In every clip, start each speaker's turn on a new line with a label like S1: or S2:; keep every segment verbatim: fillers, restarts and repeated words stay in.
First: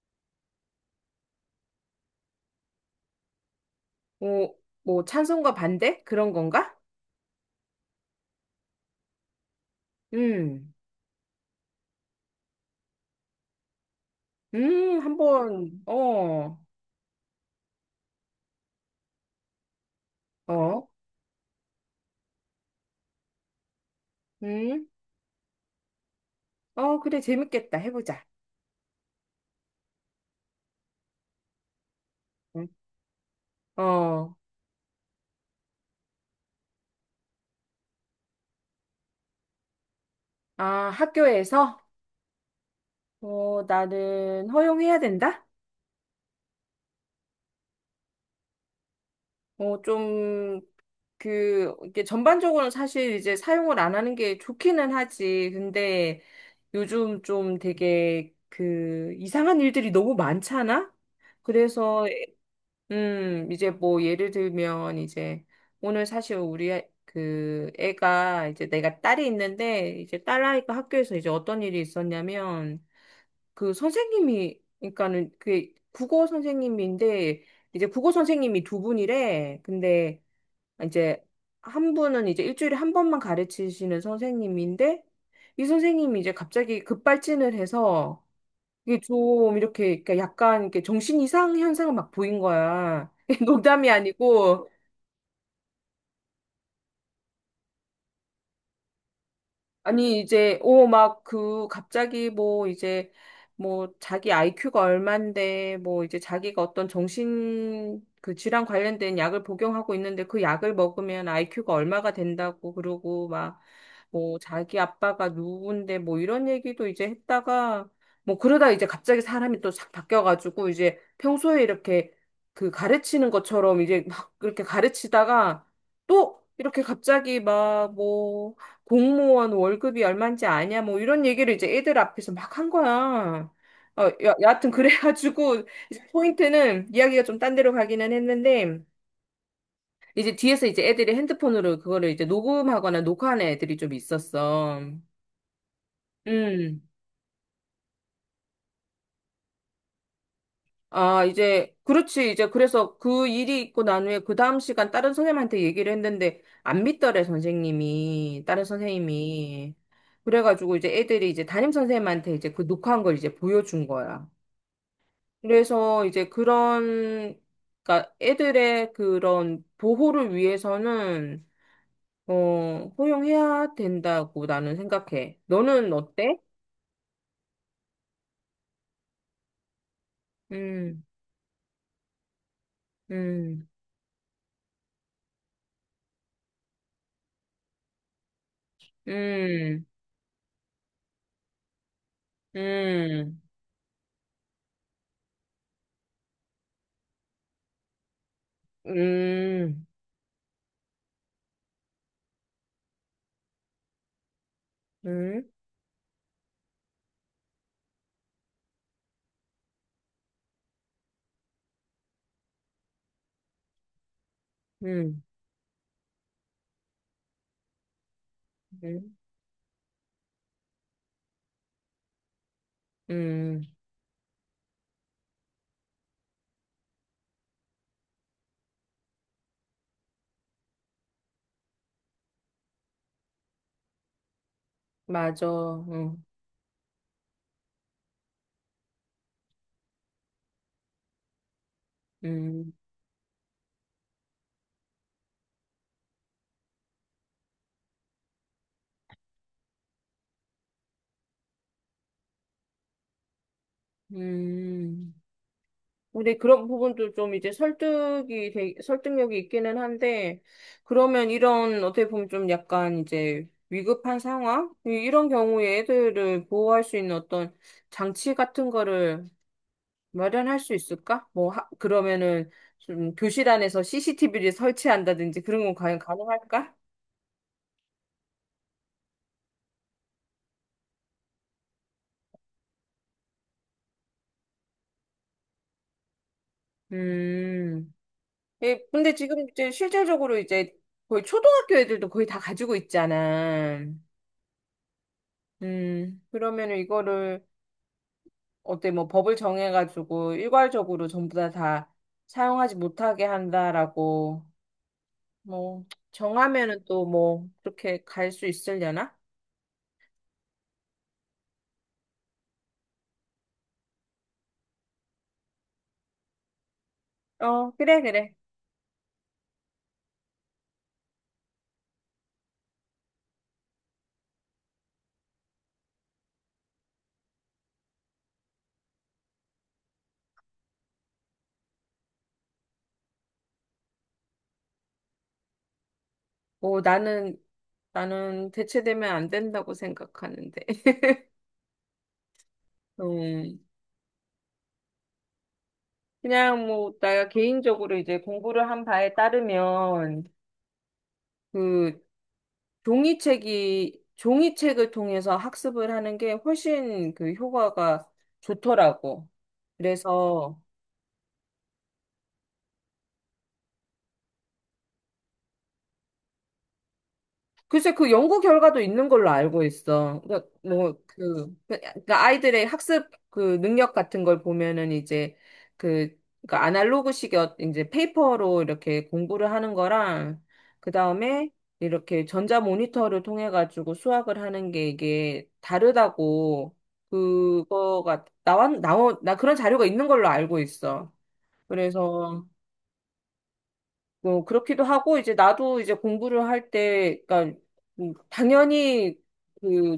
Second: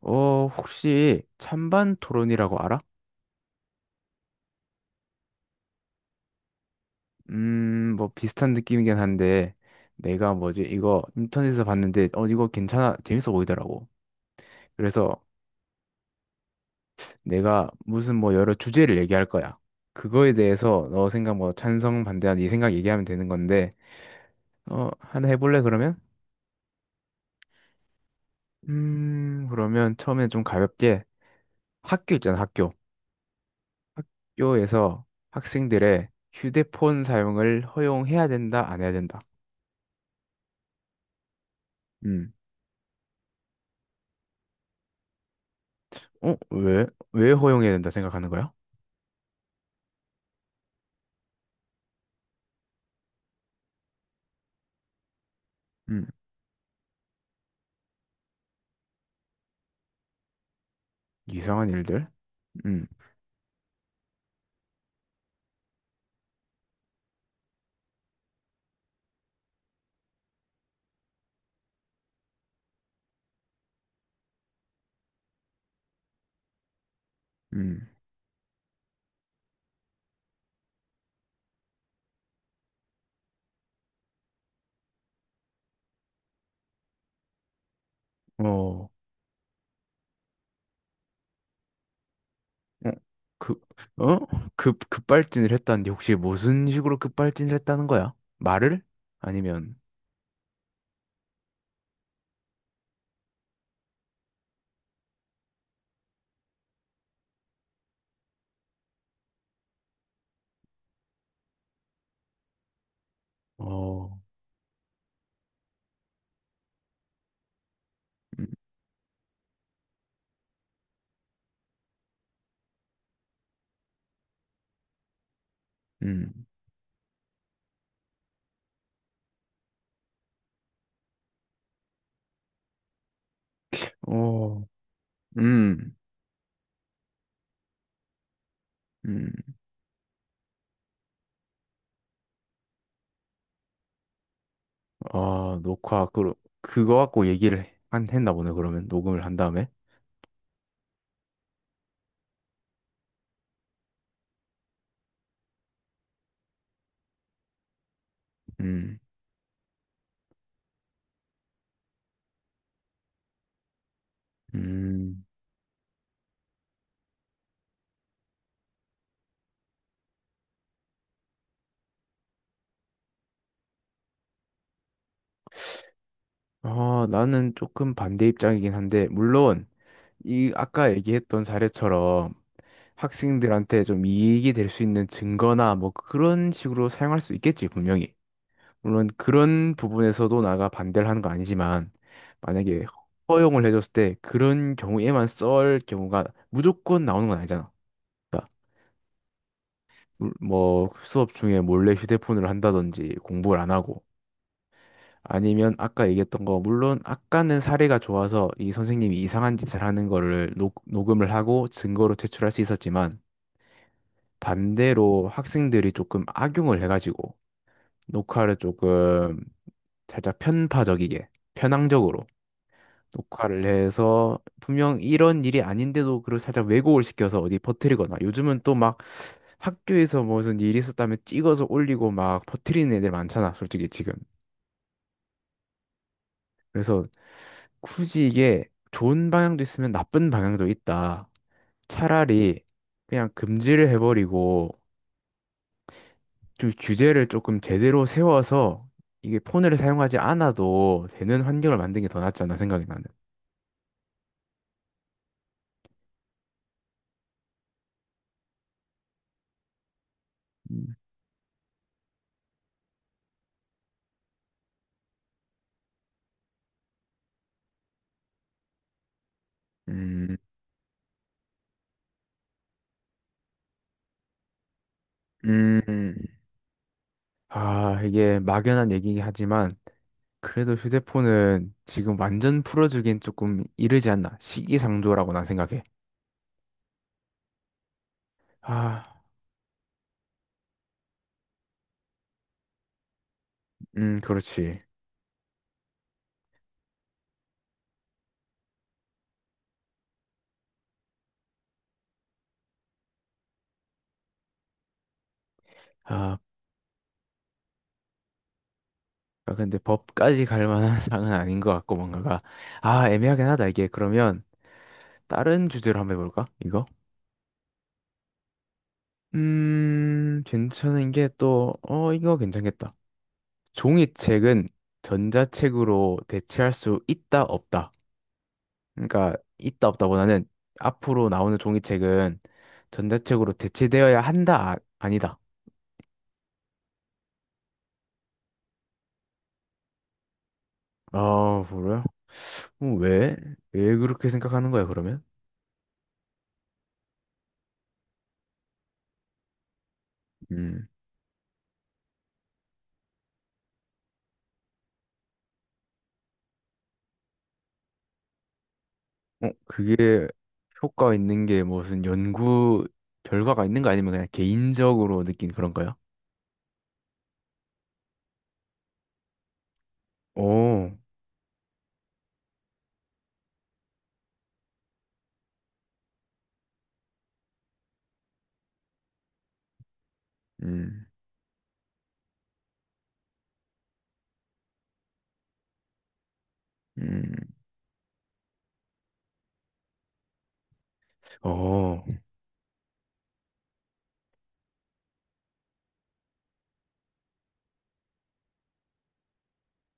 S1: 어, 혹시 찬반 토론이라고 알아?
S2: 뭐, 뭐 찬성과 반대? 그런 건가?
S1: 음, 뭐 비슷한 느낌이긴 한데 내가 뭐지
S2: 음,
S1: 이거 인터넷에서 봤는데 어 이거 괜찮아 재밌어 보이더라고.
S2: 음,
S1: 그래서
S2: 한번, 어,
S1: 내가 무슨 뭐 여러 주제를 얘기할 거야. 그거에 대해서
S2: 어,
S1: 너 생각 뭐 찬성 반대한 이 생각 얘기하면 되는 건데
S2: 음,
S1: 어 하나 해볼래 그러면?
S2: 어, 그래, 재밌겠다. 해보자.
S1: 음, 그러면 처음에 좀 가볍게 학교 있잖아
S2: 응.
S1: 학교.
S2: 어,
S1: 학교에서 학생들의 휴대폰 사용을 허용해야 된다 안 해야 된다.
S2: 아, 학교에서,
S1: 음.
S2: 어, 나는 허용해야 된다?
S1: 어? 왜? 왜 허용해야 된다 생각하는 거야?
S2: 어, 좀, 그, 이게 전반적으로는 사실 이제 사용을 안 하는 게 좋기는 하지.
S1: 음,
S2: 근데 요즘 좀 되게 그 이상한 일들이 너무 많잖아?
S1: 이상한
S2: 그래서
S1: 일들? 음.
S2: 음, 이제 뭐 예를 들면 이제 오늘 사실 우리 애- 그 애가 이제 내가 딸이 있는데 이제 딸아이가 학교에서 이제 어떤 일이 있었냐면, 그 선생님이 그러니까는 그 국어 선생님인데, 이제
S1: 음.
S2: 국어 선생님이 두 분이래. 근데 이제 한 분은 이제 일주일에 한 번만 가르치시는 선생님인데, 이 선생님이 이제 갑자기 급발진을 해서
S1: 어, 어,
S2: 이게 좀 이렇게 그러니까 약간 이렇게 정신 이상 현상을 막 보인 거야.
S1: 그,
S2: 농담이
S1: 어?
S2: 아니고.
S1: 급, 급발진을 했다는데 혹시 무슨 식으로 급발진을 했다는 거야? 말을? 아니면,
S2: 아니, 이제, 오, 막, 그, 갑자기 뭐, 이제, 뭐, 자기 아이큐가 얼만데, 뭐, 이제 자기가 어떤 정신, 그 질환 관련된 약을 복용하고 있는데, 그 약을 먹으면 아이큐가 얼마가 된다고, 그러고, 막,
S1: 어,
S2: 뭐, 자기 아빠가 누군데, 뭐, 이런 얘기도 이제 했다가, 뭐,
S1: 음,
S2: 그러다 이제 갑자기 사람이 또 싹 바뀌어가지고, 이제 평소에 이렇게 그 가르치는 것처럼 이제 막 그렇게 가르치다가, 또,
S1: 음,
S2: 이렇게 갑자기 막, 뭐, 공무원 월급이 얼마인지 아냐 뭐 이런 얘기를 이제 애들 앞에서 막 한 거야. 어, 여,
S1: 어,
S2: 여하튼 그래가지고
S1: 음,
S2: 이제 포인트는 이야기가 좀 딴 데로 가기는 했는데,
S1: 음.
S2: 이제 뒤에서 이제 애들이 핸드폰으로 그거를 이제 녹음하거나 녹화하는 애들이 좀 있었어.
S1: 아, 녹화, 그,
S2: 음.
S1: 그거 갖고 얘기를 한, 했나 보네, 그러면. 녹음을 한 다음에.
S2: 아, 이제 그렇지. 이제 그래서 그 일이 있고 난 후에 그 다음 시간 다른 선생님한테 얘기를 했는데 안 믿더래, 선생님이, 다른
S1: 음,
S2: 선생님이. 그래가지고 이제 애들이 이제 담임 선생님한테 이제 그 녹화한 걸 이제 보여준 거야.
S1: 음,
S2: 그래서 이제 그런, 그러니까 애들의 그런 보호를 위해서는, 어, 허용해야 된다고 나는 생각해. 너는 어때?
S1: 아, 나는 조금 반대 입장이긴 한데, 물론, 이, 아까
S2: 음,
S1: 얘기했던 사례처럼,
S2: 음,
S1: 학생들한테 좀 이익이 될 수 있는 증거나 뭐 그런 식으로 사용할 수 있겠지, 분명히. 물론 그런
S2: 음,
S1: 부분에서도 나가 반대를 하는 거 아니지만, 만약에
S2: 음,
S1: 허용을 해줬을 때 그런 경우에만 쓸 경우가 무조건 나오는 건 아니잖아. 그러니까
S2: 음,
S1: 물- 뭐 수업 중에 몰래 휴대폰을 한다든지 공부를 안 하고,
S2: 음,
S1: 아니면 아까 얘기했던 거, 물론 아까는 사례가 좋아서 이 선생님이 이상한 짓을 하는 거를 녹, 녹음을 하고 증거로 제출할 수 있었지만,
S2: 음,
S1: 반대로 학생들이 조금 악용을 해가지고 녹화를
S2: 음,
S1: 조금 살짝 편파적이게 편향적으로
S2: 음,
S1: 녹화를 해서 분명 이런 일이 아닌데도 그걸 살짝 왜곡을 시켜서 어디 퍼뜨리거나 요즘은 또 막 학교에서 무슨 일이 있었다면 찍어서 올리고 막 퍼뜨리는 애들 많잖아 솔직히 지금.
S2: 맞아. 응,
S1: 그래서 굳이 이게 좋은 방향도 있으면 나쁜 방향도 있다. 차라리
S2: 음,
S1: 그냥 금지를 해버리고 좀 규제를 조금 제대로 세워서 이게 폰을 사용하지 않아도 되는 환경을 만든 게 더 낫지 않나 생각이 나는.
S2: 음. 근데 그런 부분도 좀 이제 설득이 되- 설득력이 있기는 한데,
S1: 음,
S2: 그러면 이런 어떻게 보면 좀 약간 이제 위급한 상황 이- 이런 경우에 애들을 보호할 수 있는 어떤 장치 같은 거를
S1: 음.
S2: 마련할 수 있을까? 뭐 하- 그러면은 좀 교실 안에서 씨씨티비를 설치한다든지 그런 건 과연
S1: 음.
S2: 가능할까?
S1: 아, 이게 막연한 얘기긴 하지만 그래도 휴대폰은 지금 완전 풀어주긴 조금 이르지 않나. 시기상조라고 난 생각해.
S2: 음. 예,
S1: 아,
S2: 근데 지금 이제 실질적으로 이제 거의 초등학교 애들도 거의 다 가지고 있잖아.
S1: 음, 그렇지.
S2: 음. 그러면은 이거를 어때, 뭐 법을 정해가지고 일괄적으로 전부 다 다 사용하지 못하게 한다라고 뭐
S1: 아,
S2: 정하면은 또 뭐 그렇게 갈 수 있으려나?
S1: 아, 근데 법까지 갈 만한 사항은 아닌 것 같고 뭔가가 아, 애매하긴 하다 이게. 그러면 다른 주제로 한번 해볼까? 이거?
S2: 어, 그래 그래.
S1: 음, 괜찮은 게 또, 어, 이거 괜찮겠다. 종이책은 전자책으로 대체할 수 있다, 없다. 그러니까, 있다, 없다보다는 앞으로 나오는 종이책은 전자책으로 대체되어야 한다, 아, 아니다.
S2: 뭐 나는 나는 대체되면 안 된다고 생각하는데.
S1: 아, 그래요? 어, 왜?
S2: 음.
S1: 왜 그렇게 생각하는 거야, 그러면?
S2: 그냥 뭐 내가 개인적으로 이제 공부를 한 바에 따르면
S1: 음,
S2: 그 종이책이 종이책을 통해서 학습을 하는 게 훨씬 그 효과가 좋더라고.
S1: 어, 그게
S2: 그래서
S1: 효과 있는 게 무슨 연구 결과가 있는 거 아니면 그냥 개인적으로 느낀 그런 거야?
S2: 글쎄, 그 연구 결과도 있는 걸로 알고 있어. 그러니까
S1: 오,
S2: 뭐, 그, 그 그러니까 아이들의 학습 그 능력 같은 걸 보면은 이제 그, 그러니까 아날로그식 어- 이제 페이퍼로 이렇게 공부를 하는 거랑, 그
S1: 음,
S2: 다음에 이렇게 전자 모니터를 통해 가지고 수학을 하는 게 이게 다르다고,
S1: 음,
S2: 그거가 나왔, 나온, 나 그런 자료가 있는 걸로 알고 있어.
S1: 어.
S2: 그래서 어, 그렇기도 하고, 이제 나도 이제 공부를 할 때, 그러니까, 음, 당연히 그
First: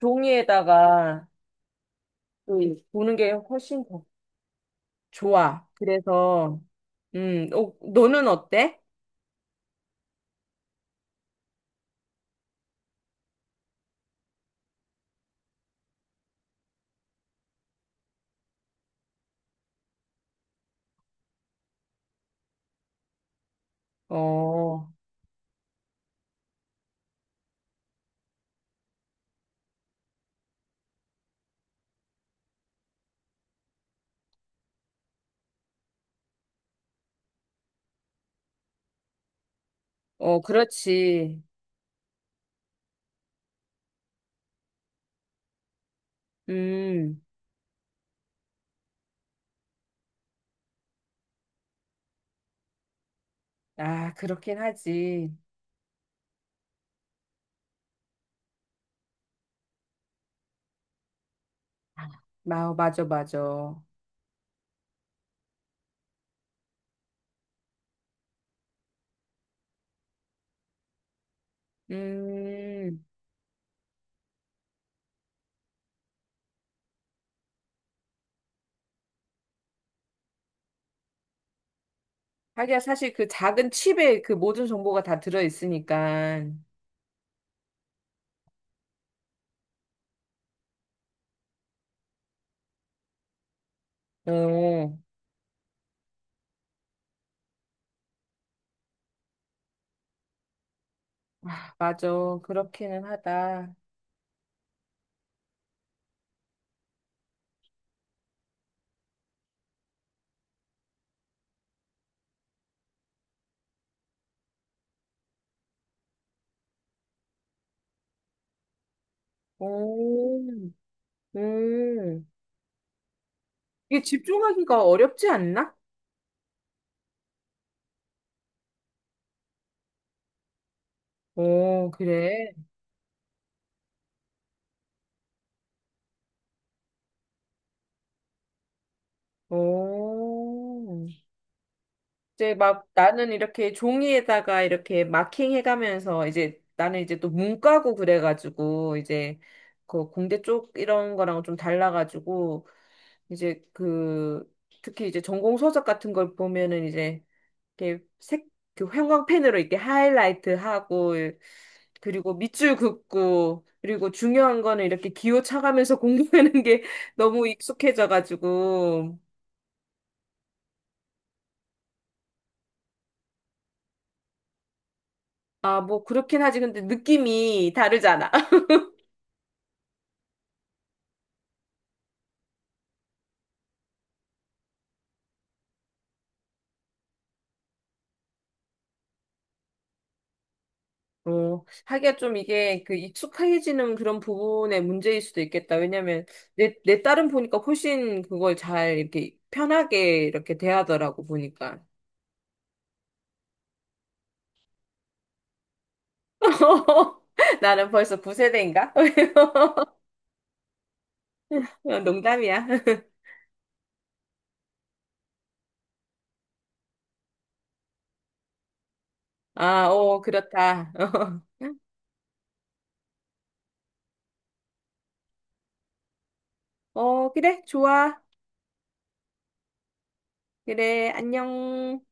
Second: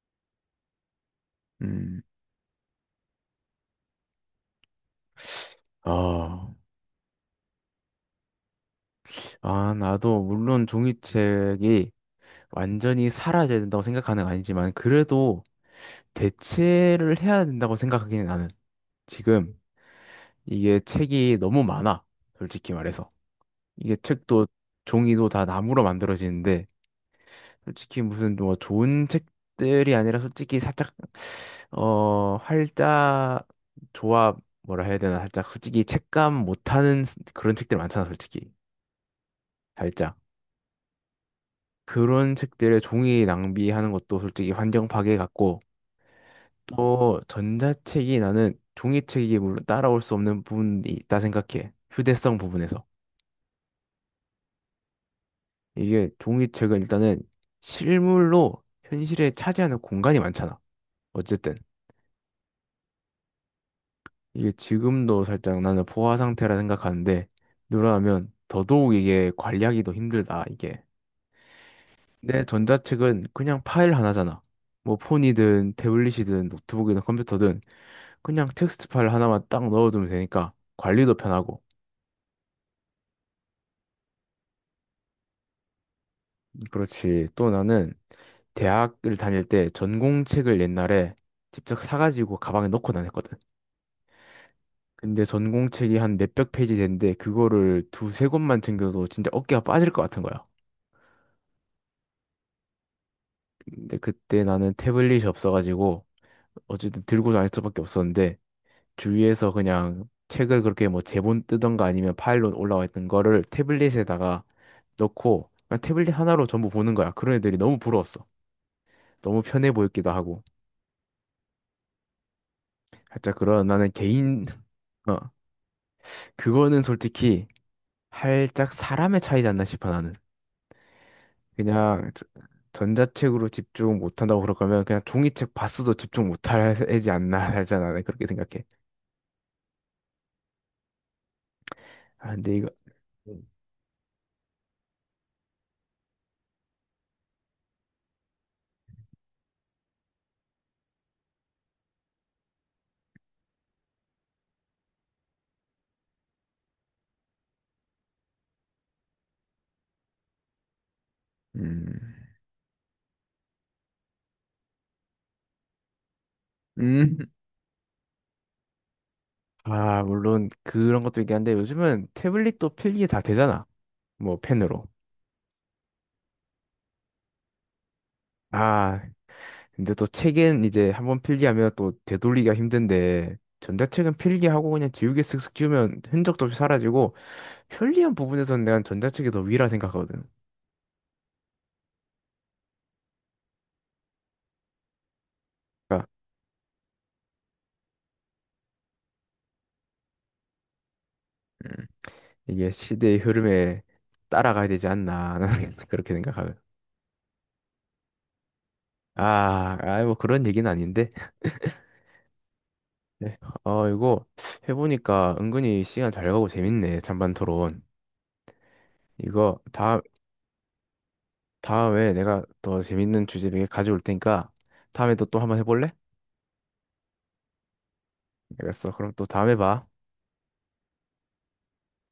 S2: 종이에다가
S1: 음,
S2: 그 보는 게 훨씬 더 좋아.
S1: 아,
S2: 그래서, 음, 어, 너는 어때?
S1: 아, 나도 물론 종이책이 완전히 사라져야 된다고 생각하는 건 아니지만 그래도 대체를 해야 된다고 생각하기는 나는 지금 이게 책이 너무 많아. 솔직히 말해서. 이게 책도
S2: 어,
S1: 종이도 다 나무로 만들어지는데 솔직히 무슨 뭐 좋은 책들이 아니라 솔직히 살짝 어, 활자 조합 뭐라 해야 되나 살짝 솔직히 책감 못하는 그런 책들 많잖아 솔직히. 살짝.
S2: 어, 그렇지.
S1: 그런 책들의 종이 낭비하는 것도 솔직히 환경 파괴 같고 또
S2: 음,
S1: 전자책이 나는 종이책이 물론 따라올 수 없는 부분이 있다 생각해. 휴대성 부분에서.
S2: 아, 그렇긴 하지.
S1: 이게 종이책은 일단은 실물로 현실에 차지하는 공간이 많잖아. 어쨌든
S2: 마, 맞아, 맞아.
S1: 이게 지금도 살짝 나는 포화 상태라 생각하는데 누락하면 더더욱 이게 관리하기도 힘들다 이게. 내
S2: 음,
S1: 전자책은 그냥 파일 하나잖아. 뭐 폰이든 태블릿이든 노트북이든 컴퓨터든 그냥 텍스트 파일 하나만 딱 넣어두면 되니까 관리도 편하고.
S2: 하기야 사실 그 작은 칩에 그 모든 정보가 다 들어있으니까.
S1: 그렇지. 또 나는 대학을 다닐 때 전공책을 옛날에 직접 사가지고 가방에 넣고 다녔거든.
S2: 어,
S1: 근데 전공책이 한 몇백 페이지 되는데 그거를 두세 권만 챙겨도 진짜 어깨가 빠질 것 같은 거야.
S2: 아, 맞아. 그렇기는 하다.
S1: 근데 그때 나는 태블릿이 없어가지고 어쨌든 들고 다닐 수밖에 없었는데 주위에서 그냥 책을 그렇게 뭐 제본 뜨던가 아니면 파일로 올라와 있던 거를 태블릿에다가 넣고 그냥 태블릿 하나로 전부 보는 거야. 그런 애들이 너무 부러웠어. 너무 편해 보였기도
S2: 오,
S1: 하고.
S2: 음.
S1: 살짝 그런 나는
S2: 이게
S1: 개인
S2: 집중하기가
S1: 어
S2: 어렵지 않나?
S1: 그거는 솔직히 살짝 사람의 차이지 않나 싶어 나는.
S2: 오,
S1: 그냥 저-
S2: 그래.
S1: 전자책으로 집중 못한다고 그럴 거면 그냥 종이책 봤어도 집중 못할 애지 않나 하잖아. 나는 그렇게 생각해.
S2: 오,
S1: 아
S2: 이제
S1: 근데 이거.
S2: 막 나는 이렇게 종이에다가 이렇게 마킹 해가면서, 이제 나는 이제 또 문과고 그래가지고 이제 그 공대 쪽 이런 거랑 좀 달라가지고 이제 그 특히 이제 전공 서적 같은 걸 보면은 이제 이렇게 색, 그 형광펜으로 이렇게 하이라이트 하고,
S1: 음.
S2: 그리고 밑줄 긋고, 그리고 중요한 거는 이렇게 기호 차가면서 공부하는 게
S1: 음.
S2: 너무 익숙해져가지고.
S1: 아, 물론 그런 것도 있긴 한데 요즘은 태블릿도 필기 다 되잖아. 뭐 펜으로.
S2: 아, 뭐, 그렇긴 하지. 근데 느낌이 다르잖아.
S1: 아, 근데 또 책은 이제 한번 필기하면 또 되돌리기가 힘든데 전자책은 필기하고 그냥 지우개 쓱쓱 지우면 흔적도 없이 사라지고 편리한 부분에서는 내가 전자책이 더 위라 생각하거든.
S2: 어, 하기가 좀 이게 그 익숙해지는 그런 부분의 문제일 수도 있겠다.
S1: 그러니까
S2: 왜냐면 내, 내 딸은 보니까 훨씬 그걸 잘 이렇게 편하게 이렇게 대하더라고, 보니까.
S1: 음, 이게 시대의 흐름에 따라가야 되지 않나 나는 그렇게 생각하거든.
S2: 나는 벌써 구 세대인가?
S1: 아, 아이 뭐 그런 얘기는 아닌데.
S2: 어, 농담이야.
S1: 네. 어, 이거 해보니까 은근히 시간 잘 가고 재밌네. 찬반 토론. 이거
S2: 아,
S1: 다
S2: 어, 그렇다.
S1: 다음에 내가 더 재밌는 주제 몇 개 가져올 테니까 다음에 또 또 한번 해볼래?
S2: 어, 그래, 좋아.
S1: 알겠어. 그럼 또 다음에 봐.
S2: 그래, 안녕.